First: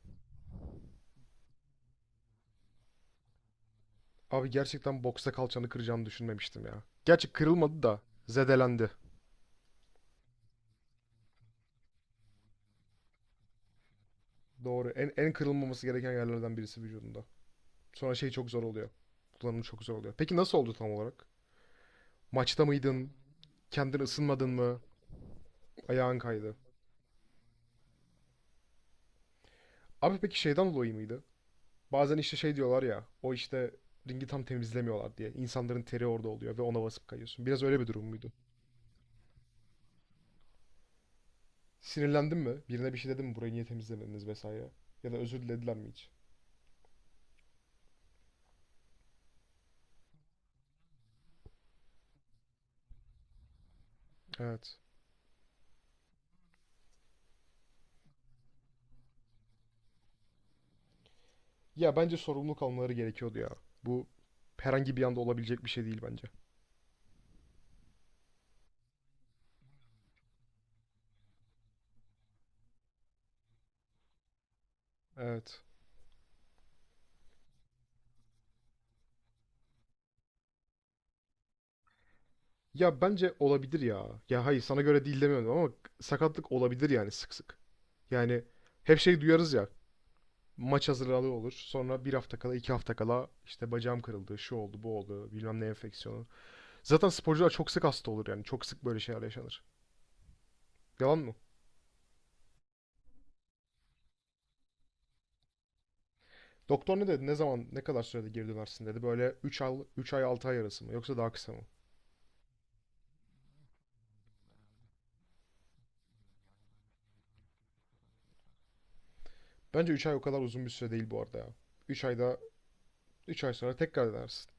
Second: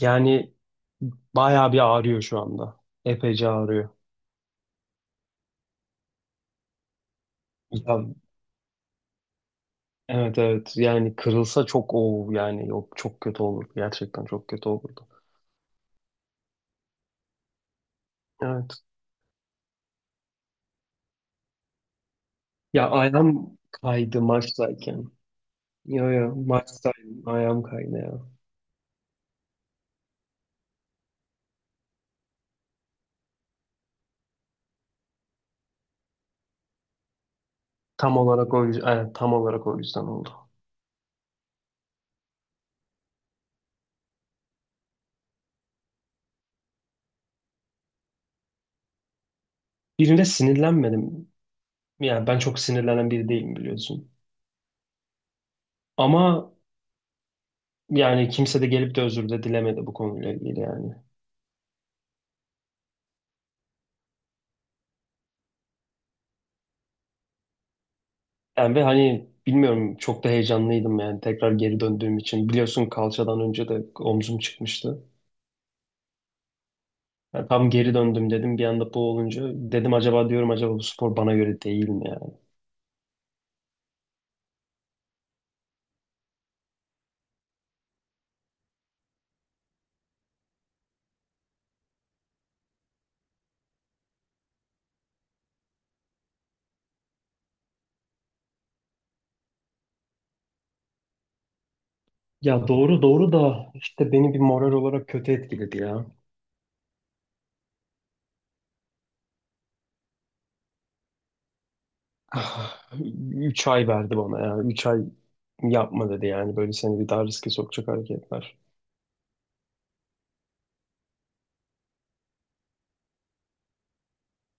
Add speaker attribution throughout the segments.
Speaker 1: Yani bayağı bir ağrıyor şu anda. Epeyce ağrıyor.
Speaker 2: Abi gerçekten boksta kalçanı kıracağımı düşünmemiştim ya. Gerçi kırılmadı
Speaker 1: Ya,
Speaker 2: da zedelendi.
Speaker 1: evet evet yani kırılsa çok o yani yok çok kötü olurdu. Gerçekten çok kötü
Speaker 2: Doğru.
Speaker 1: olurdu.
Speaker 2: En kırılmaması gereken yerlerden birisi vücudunda. Sonra şey çok zor
Speaker 1: Evet.
Speaker 2: oluyor. Kullanımı çok zor oluyor. Peki nasıl oldu tam olarak? Maçta
Speaker 1: Ya
Speaker 2: mıydın?
Speaker 1: ayağım
Speaker 2: Kendin
Speaker 1: kaydı
Speaker 2: ısınmadın mı?
Speaker 1: maçtayken. Yo
Speaker 2: Ayağın
Speaker 1: yo
Speaker 2: kaydı.
Speaker 1: maçtaydım ayağım kaydı ya.
Speaker 2: Abi peki şeyden dolayı mıydı? Bazen işte şey diyorlar ya. O işte ringi tam temizlemiyorlar diye. İnsanların teri orada oluyor ve ona basıp kayıyorsun. Biraz öyle bir durum
Speaker 1: Tam
Speaker 2: muydu?
Speaker 1: olarak o yüzden, evet, tam olarak o yüzden oldu.
Speaker 2: Sinirlendin mi? Birine bir şey dedin mi? Burayı niye temizlemediniz vesaire? Ya da özür dilediler mi hiç?
Speaker 1: Birine sinirlenmedim. Yani ben çok sinirlenen biri değilim biliyorsun.
Speaker 2: Evet.
Speaker 1: Ama yani kimse de gelip de özür de dilemedi bu konuyla ilgili yani.
Speaker 2: Ya bence sorumluluk almaları gerekiyordu ya. Bu herhangi bir anda olabilecek bir şey değil bence.
Speaker 1: Yani ve hani bilmiyorum çok da heyecanlıydım yani tekrar geri döndüğüm için. Biliyorsun kalçadan önce de omzum çıkmıştı.
Speaker 2: Evet.
Speaker 1: Yani tam geri döndüm dedim bir anda bu olunca dedim acaba diyorum acaba bu spor bana göre değil mi yani?
Speaker 2: Ya bence olabilir ya. Ya hayır sana göre değil demiyorum ama sakatlık olabilir yani sık sık. Yani hep şey duyarız ya. Maç hazırlığı olur. Sonra bir hafta kala, iki hafta kala işte bacağım kırıldı, şu oldu, bu oldu, bilmem ne enfeksiyonu. Zaten sporcular çok sık hasta olur yani. Çok sık böyle şeyler yaşanır. Yalan mı?
Speaker 1: Ya doğru doğru da işte beni bir moral olarak kötü etkiledi ya.
Speaker 2: Doktor ne dedi? Ne zaman, ne kadar sürede geri dönersin dedi. Böyle 3 ay, 3 ay 6 ay arası mı? Yoksa daha kısa mı?
Speaker 1: Ah, 3 ay verdi bana ya. Üç ay yapma dedi yani böyle seni bir daha riske sokacak hareketler.
Speaker 2: Bence 3 ay o kadar uzun bir süre değil bu arada ya. Üç ayda 3 ay sonra tekrar denersin.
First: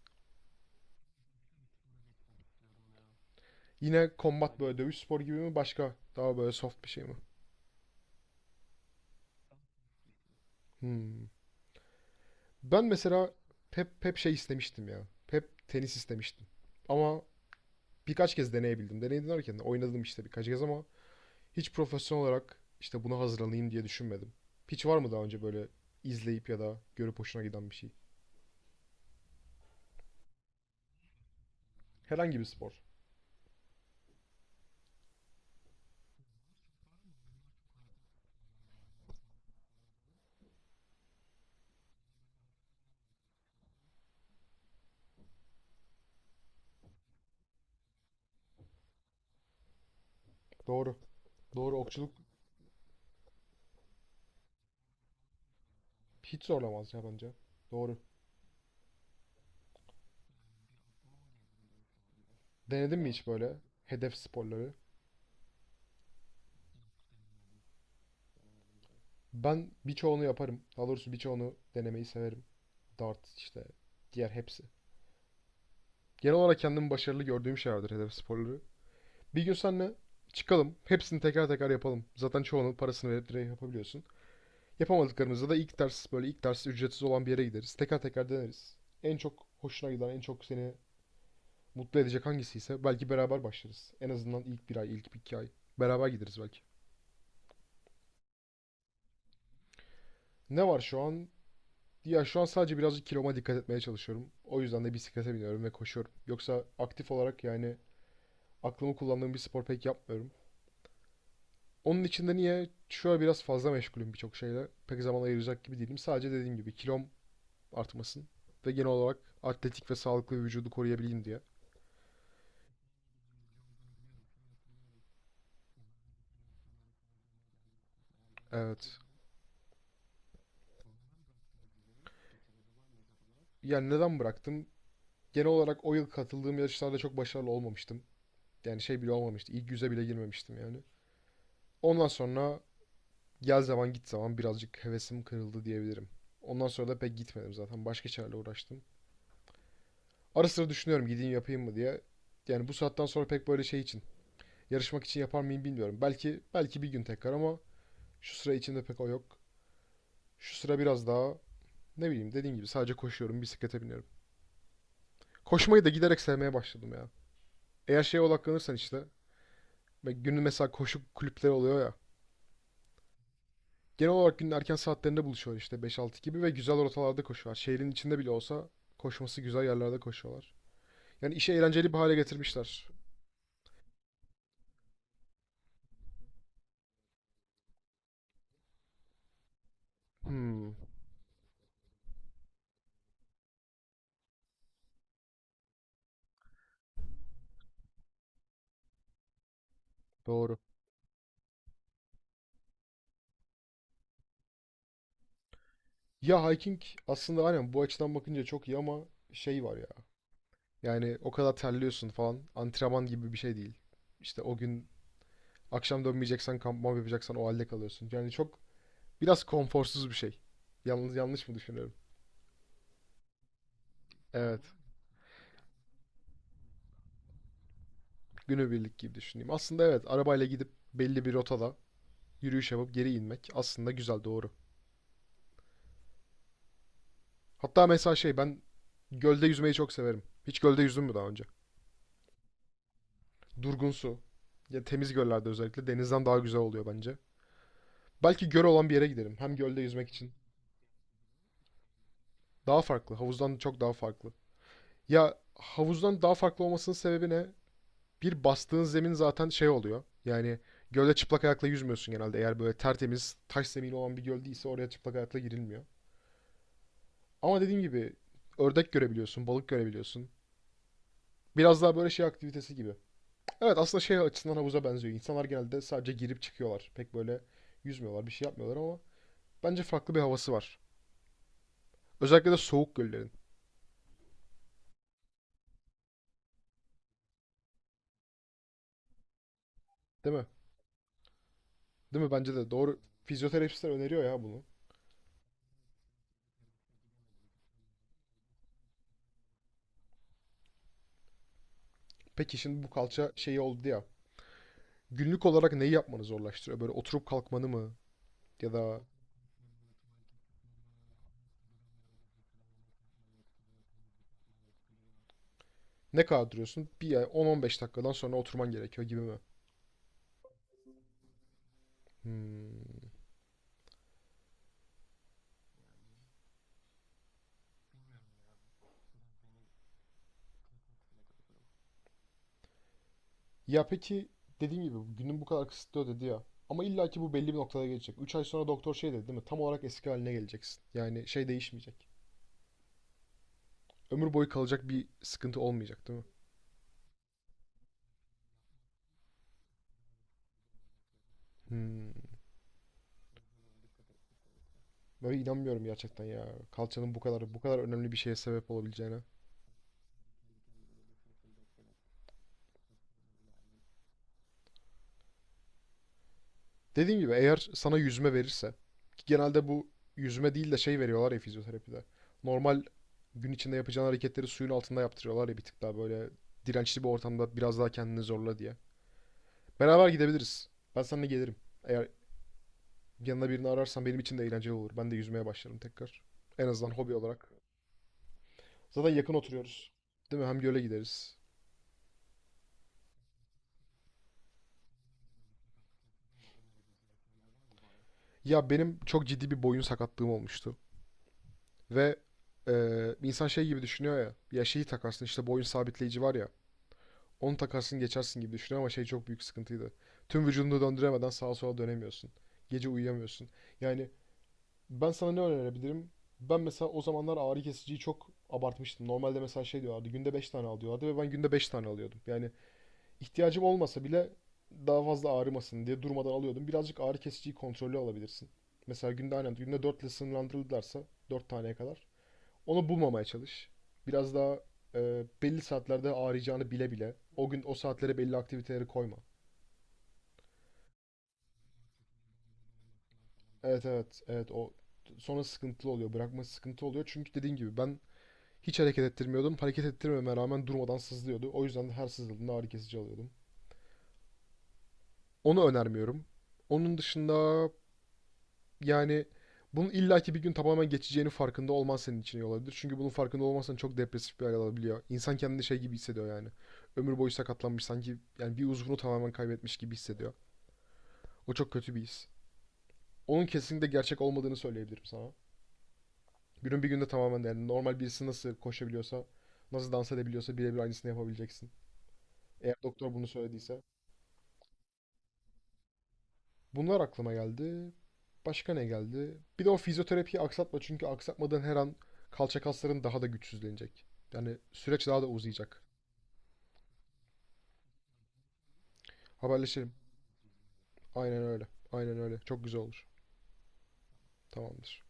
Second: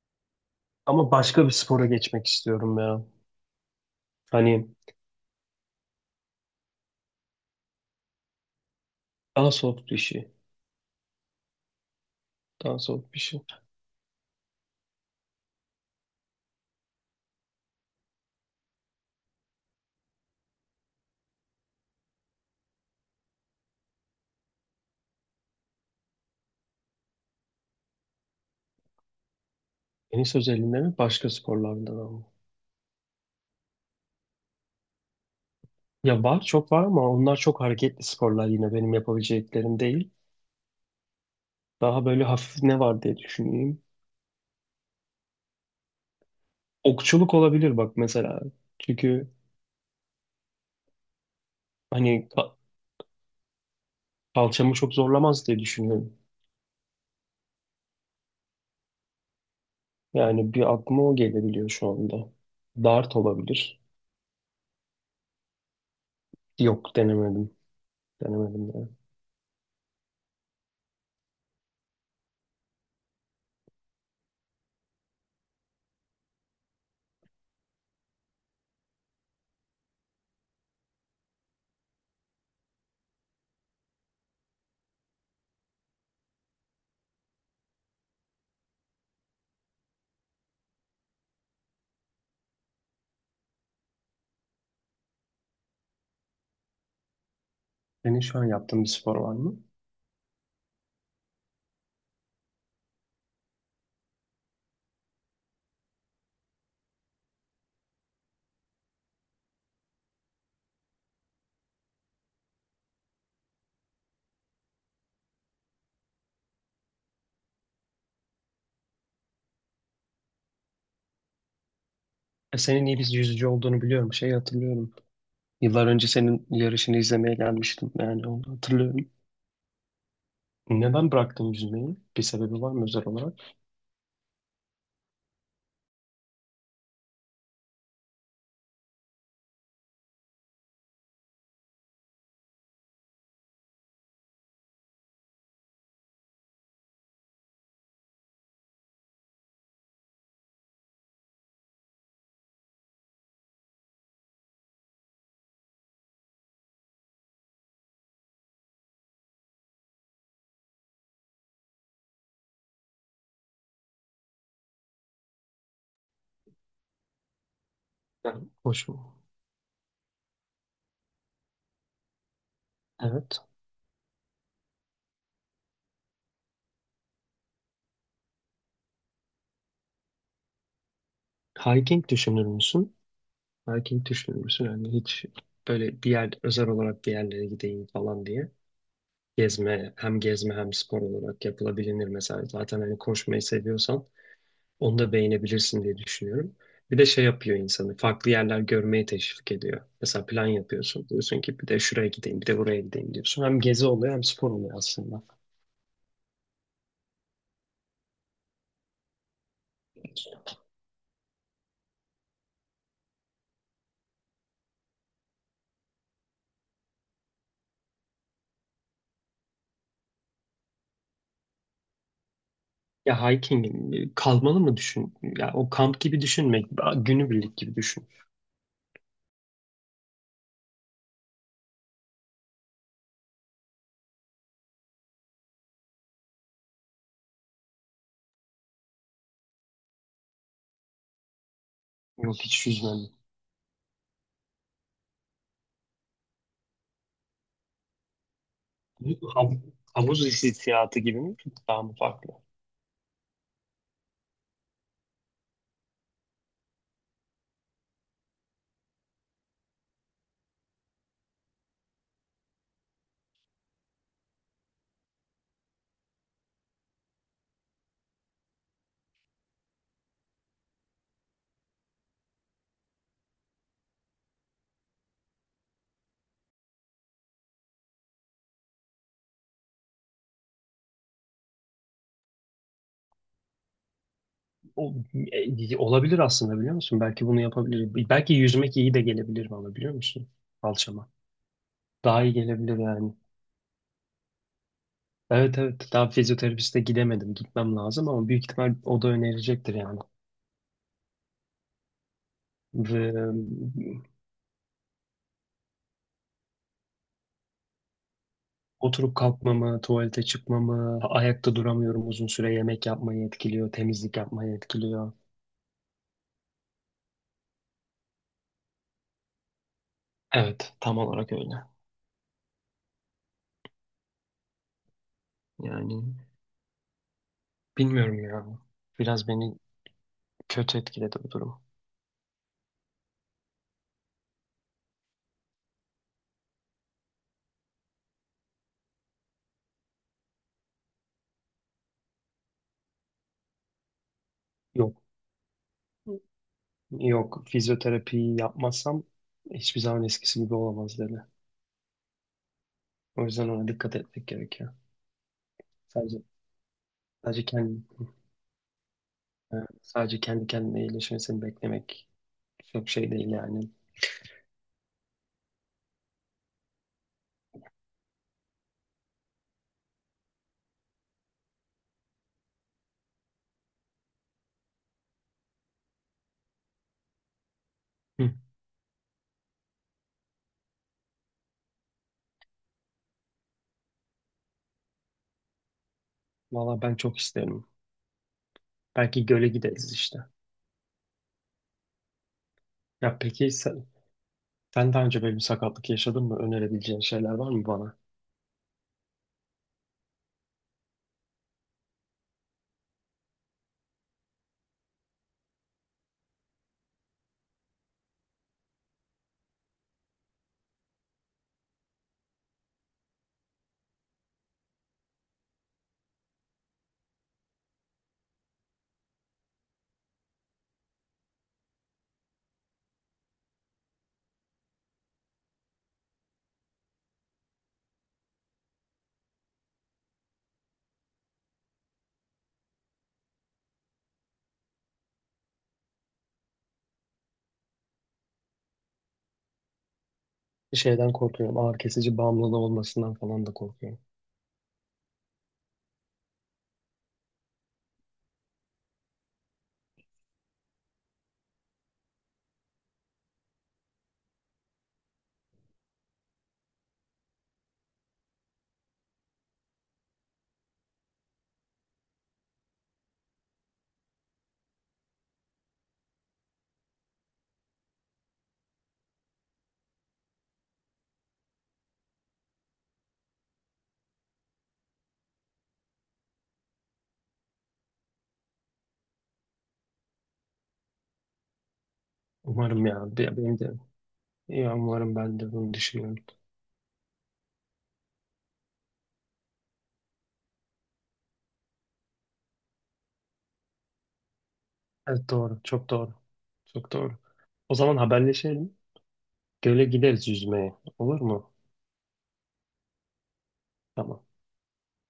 Speaker 1: Ama başka bir spora geçmek istiyorum ya.
Speaker 2: Yine combat
Speaker 1: Hani
Speaker 2: böyle dövüş sporu gibi mi, başka daha böyle soft bir şey mi?
Speaker 1: daha soft bir şey.
Speaker 2: Hmm.
Speaker 1: Daha
Speaker 2: Ben
Speaker 1: soft bir
Speaker 2: mesela
Speaker 1: şey.
Speaker 2: hep şey istemiştim ya. Hep tenis istemiştim. Ama birkaç kez deneyebildim. Deneyim derken de oynadım işte birkaç kez ama hiç profesyonel olarak işte buna hazırlanayım diye düşünmedim. Hiç var mı daha önce böyle izleyip ya da görüp hoşuna giden bir şey?
Speaker 1: Tenis özelinde mi başka sporlardan ama?
Speaker 2: Herhangi bir spor.
Speaker 1: Ya var çok var ama onlar çok hareketli sporlar yine benim yapabileceklerim değil. Daha böyle hafif ne var diye düşüneyim. Okçuluk olabilir bak mesela. Çünkü
Speaker 2: Doğru. Doğru. Okçuluk
Speaker 1: hani kalçamı çok zorlamaz diye düşünüyorum.
Speaker 2: hiç zorlamaz ya bence. Doğru.
Speaker 1: Yani bir aklıma o gelebiliyor şu anda.
Speaker 2: Denedin mi
Speaker 1: Dart
Speaker 2: hiç böyle
Speaker 1: olabilir.
Speaker 2: hedef sporları?
Speaker 1: Yok denemedim. Denemedim yani.
Speaker 2: Ben birçoğunu yaparım. Daha doğrusu birçoğunu denemeyi severim. Dart işte diğer hepsi. Genel olarak kendimi başarılı gördüğüm şeylerdir hedef sporları. Bir gün seninle çıkalım. Hepsini teker teker yapalım. Zaten çoğunun parasını verip direkt yapabiliyorsun. Yapamadıklarımızda da ilk ders, böyle ilk ders ücretsiz olan bir yere gideriz. Teker teker deneriz. En çok hoşuna giden, en çok seni mutlu edecek hangisiyse belki beraber başlarız. En azından ilk bir ay, ilk iki ay. Beraber gideriz belki.
Speaker 1: Senin şu an yaptığın bir spor var mı?
Speaker 2: Ne var şu an? Ya şu an sadece birazcık kiloma dikkat etmeye çalışıyorum. O yüzden de bisiklete biniyorum ve koşuyorum. Yoksa aktif olarak yani aklımı kullandığım bir spor pek yapmıyorum. Onun için de niye şu an biraz fazla meşgulüm birçok şeyle. Pek zaman ayıracak gibi değilim. Sadece dediğim gibi kilom artmasın ve genel olarak atletik ve sağlıklı bir vücudu koruyabileyim diye.
Speaker 1: E, senin iyi bir yüzücü olduğunu biliyorum. Şey hatırlıyorum. Yıllar önce senin yarışını izlemeye gelmiştim. Yani onu
Speaker 2: Evet.
Speaker 1: hatırlıyorum. Neden bıraktın yüzmeyi? Bir sebebi var mı özel olarak?
Speaker 2: Yani neden bıraktım? Genel olarak o yıl katıldığım yarışlarda çok başarılı olmamıştım. Yani şey bile olmamıştı. İlk yüze bile girmemiştim yani. Ondan sonra gel zaman git zaman birazcık hevesim kırıldı diyebilirim. Ondan sonra da pek gitmedim zaten. Başka şeylerle uğraştım. Ara sıra düşünüyorum gideyim yapayım mı diye. Yani bu saatten sonra pek böyle şey için, yarışmak için yapar mıyım bilmiyorum. Belki belki bir gün tekrar ama şu sıra içinde pek o yok. Şu sıra biraz daha ne bileyim, dediğim gibi sadece koşuyorum, bisiklete biniyorum. Koşmayı da giderek sevmeye başladım ya. Eğer şeye
Speaker 1: Yani
Speaker 2: odaklanırsan
Speaker 1: hoş
Speaker 2: işte
Speaker 1: mu?
Speaker 2: ve günün mesela koşu kulüpleri oluyor ya.
Speaker 1: Evet.
Speaker 2: Genel olarak günün erken saatlerinde buluşuyor işte beş altı gibi ve güzel rotalarda koşuyorlar. Şehrin içinde bile olsa koşması güzel yerlerde koşuyorlar. Yani işi eğlenceli bir
Speaker 1: Hiking
Speaker 2: hale
Speaker 1: düşünür
Speaker 2: getirmişler.
Speaker 1: müsün? Hiking düşünür müsün? Yani hiç böyle bir yer özel olarak bir yerlere gideyim falan diye. Gezme, hem gezme
Speaker 2: Hmm,
Speaker 1: hem spor olarak yapılabilir mesela. Zaten hani koşmayı seviyorsan onu da beğenebilirsin diye düşünüyorum. Bir de şey yapıyor insanı. Farklı yerler görmeye teşvik ediyor. Mesela plan
Speaker 2: doğru.
Speaker 1: yapıyorsun. Diyorsun ki bir de şuraya gideyim, bir de buraya gideyim diyorsun. Hem gezi oluyor hem spor oluyor aslında.
Speaker 2: Ya hiking aslında aynen bu açıdan bakınca çok iyi ama şey var ya. Yani o kadar terliyorsun falan. Antrenman gibi bir şey değil. İşte o gün akşam dönmeyeceksen kampman yapacaksan o halde kalıyorsun. Yani çok biraz konforsuz bir şey. Yalnız yanlış mı düşünüyorum?
Speaker 1: Ya hiking e, kalmalı
Speaker 2: Evet.
Speaker 1: mı düşün? Ya o kamp gibi düşünme, günübirlik gibi düşün.
Speaker 2: Günübirlik gibi düşüneyim. Aslında evet, arabayla gidip belli bir rotada yürüyüş yapıp geri inmek aslında güzel, doğru. Hatta mesela şey, ben gölde yüzmeyi çok severim. Hiç gölde yüzdün mü daha önce?
Speaker 1: Yok hiç yüzmedim.
Speaker 2: Durgun su. Ya temiz göllerde özellikle denizden daha güzel oluyor bence. Belki göl olan bir yere giderim. Hem
Speaker 1: Hav-
Speaker 2: gölde yüzmek
Speaker 1: Havuz
Speaker 2: için.
Speaker 1: hissiyatı gibi mi? Daha mı farklı?
Speaker 2: Daha farklı. Havuzdan çok daha farklı. Ya havuzdan daha farklı olmasının sebebi ne? Bir, bastığın zemin zaten şey oluyor. Yani gölde çıplak ayakla yüzmüyorsun genelde. Eğer böyle tertemiz taş zemini olan bir göl değilse oraya çıplak ayakla girilmiyor. Ama dediğim gibi ördek görebiliyorsun, balık görebiliyorsun. Biraz daha böyle şey aktivitesi gibi. Evet, aslında şey açısından havuza benziyor. İnsanlar genelde sadece girip çıkıyorlar. Pek böyle yüzmüyorlar, bir şey yapmıyorlar ama bence farklı bir havası var. Özellikle de soğuk göllerin.
Speaker 1: O, e, olabilir aslında biliyor musun? Belki bunu yapabilirim. Belki yüzmek iyi de gelebilir bana biliyor musun?
Speaker 2: Değil mi?
Speaker 1: Kalçama. Daha
Speaker 2: Değil mi?
Speaker 1: iyi
Speaker 2: Bence de
Speaker 1: gelebilir
Speaker 2: doğru.
Speaker 1: yani.
Speaker 2: Fizyoterapistler öneriyor ya bunu.
Speaker 1: Evet evet daha fizyoterapiste gidemedim. Gitmem lazım ama büyük ihtimal o da önerecektir yani.
Speaker 2: Peki şimdi bu
Speaker 1: Ve
Speaker 2: kalça şeyi oldu ya. Günlük olarak neyi yapmanı zorlaştırıyor? Böyle oturup kalkmanı mı? Ya da
Speaker 1: oturup kalkmamı, tuvalete çıkmamı, ayakta duramıyorum uzun süre yemek yapmayı etkiliyor, temizlik yapmayı etkiliyor.
Speaker 2: ne kadar duruyorsun? Bir ay 10-15 dakikadan sonra oturman gerekiyor gibi mi?
Speaker 1: Evet tam olarak öyle.
Speaker 2: Hmm.
Speaker 1: Yani bilmiyorum ya. Biraz beni kötü etkiledi bu durum.
Speaker 2: Ya peki dediğim gibi günün bu kadar kısıtlı dedi ya. Ama illa ki bu belli bir noktada gelecek. 3 ay sonra doktor şey dedi değil mi? Tam olarak eski haline geleceksin. Yani şey değişmeyecek. Ömür boyu kalacak
Speaker 1: Yok,
Speaker 2: bir sıkıntı olmayacak değil mi?
Speaker 1: yok fizyoterapiyi yapmazsam hiçbir zaman eskisi gibi olamaz dedi.
Speaker 2: Hmm.
Speaker 1: O yüzden ona dikkat etmek gerekiyor.
Speaker 2: Böyle inanmıyorum
Speaker 1: Sadece
Speaker 2: gerçekten ya. Kalçanın bu
Speaker 1: sadece
Speaker 2: kadar bu kadar
Speaker 1: kendi
Speaker 2: önemli bir şeye sebep olabileceğine.
Speaker 1: sadece kendi kendine iyileşmesini beklemek çok şey değil yani.
Speaker 2: Dediğim gibi eğer sana yüzme verirse, ki genelde bu yüzme değil de şey veriyorlar ya fizyoterapide. Normal gün içinde yapacağın hareketleri suyun altında yaptırıyorlar ya, bir tık daha böyle dirençli bir ortamda biraz daha kendini
Speaker 1: Hı.
Speaker 2: zorla diye. Beraber gidebiliriz. Ben seninle gelirim. Eğer yanına birini ararsan benim için de eğlenceli olur. Ben de yüzmeye başlarım tekrar. En
Speaker 1: Valla
Speaker 2: azından
Speaker 1: ben
Speaker 2: hobi
Speaker 1: çok
Speaker 2: olarak.
Speaker 1: isterim.
Speaker 2: Zaten
Speaker 1: Belki
Speaker 2: yakın
Speaker 1: göle
Speaker 2: oturuyoruz.
Speaker 1: gideriz işte.
Speaker 2: Değil mi? Hem göle gideriz.
Speaker 1: Ya peki sen, sen daha önce böyle bir sakatlık yaşadın mı? Önerebileceğin şeyler var mı bana?
Speaker 2: Ya benim çok ciddi bir boyun sakatlığım olmuştu. Ve insan şey gibi düşünüyor ya. Ya şeyi takarsın, işte boyun sabitleyici var ya. Onu takarsın geçersin gibi düşünüyor ama şey çok büyük sıkıntıydı. Tüm vücudunu döndüremeden sağa sola dönemiyorsun. Gece uyuyamıyorsun. Yani ben sana ne önerebilirim? Ben mesela o zamanlar ağrı kesiciyi çok abartmıştım. Normalde mesela şey diyorlardı, günde 5 tane al diyorlardı ve ben günde 5 tane alıyordum. Yani ihtiyacım olmasa bile daha fazla ağrımasın diye durmadan alıyordum. Birazcık ağrı kesiciyi kontrollü alabilirsin. Mesela günde, aynen günde 4 ile sınırlandırılırlarsa 4 taneye kadar. Onu bulmamaya çalış. Biraz daha belli saatlerde ağrıyacağını bile bile o gün o saatlere belli aktiviteleri koyma.
Speaker 1: Şeyden korkuyorum. Ağrı kesici bağımlılığı olmasından falan da
Speaker 2: Evet,
Speaker 1: korkuyorum.
Speaker 2: evet, evet, o sonra sıkıntılı oluyor. Bırakması sıkıntı oluyor. Çünkü dediğin gibi ben hiç hareket ettirmiyordum. Hareket ettirmeme rağmen durmadan sızlıyordu. O yüzden de her sızıldığında ağrı kesici alıyordum. Onu önermiyorum. Onun dışında yani bunun illaki bir gün tamamen geçeceğini farkında olman senin için iyi olabilir. Çünkü bunun farkında olmazsan çok depresif bir hal alabiliyor. İnsan kendini şey gibi hissediyor yani. Ömür boyu sakatlanmış, sanki yani bir uzvunu tamamen kaybetmiş gibi hissediyor. O çok kötü bir his. Onun kesinlikle gerçek olmadığını söyleyebilirim sana. Günün bir günde tamamen, yani normal birisi nasıl koşabiliyorsa, nasıl dans edebiliyorsa birebir aynısını yapabileceksin. Eğer
Speaker 1: Umarım
Speaker 2: doktor
Speaker 1: ya.
Speaker 2: bunu
Speaker 1: Benim de
Speaker 2: söylediyse.
Speaker 1: İyi umarım ben de bunu düşünüyorum.
Speaker 2: Bunlar aklıma geldi. Başka ne geldi? Bir de o fizyoterapiyi aksatma çünkü aksatmadan her an kalça kasların daha da güçsüzlenecek. Yani süreç daha da
Speaker 1: Evet doğru.
Speaker 2: uzayacak.
Speaker 1: Çok doğru. Çok doğru. O zaman haberleşelim. Göle
Speaker 2: Haberleşelim.
Speaker 1: gideriz yüzmeye. Olur
Speaker 2: Aynen
Speaker 1: mu?
Speaker 2: öyle. Aynen öyle. Çok güzel olur.
Speaker 1: Tamam.
Speaker 2: Tamamdır.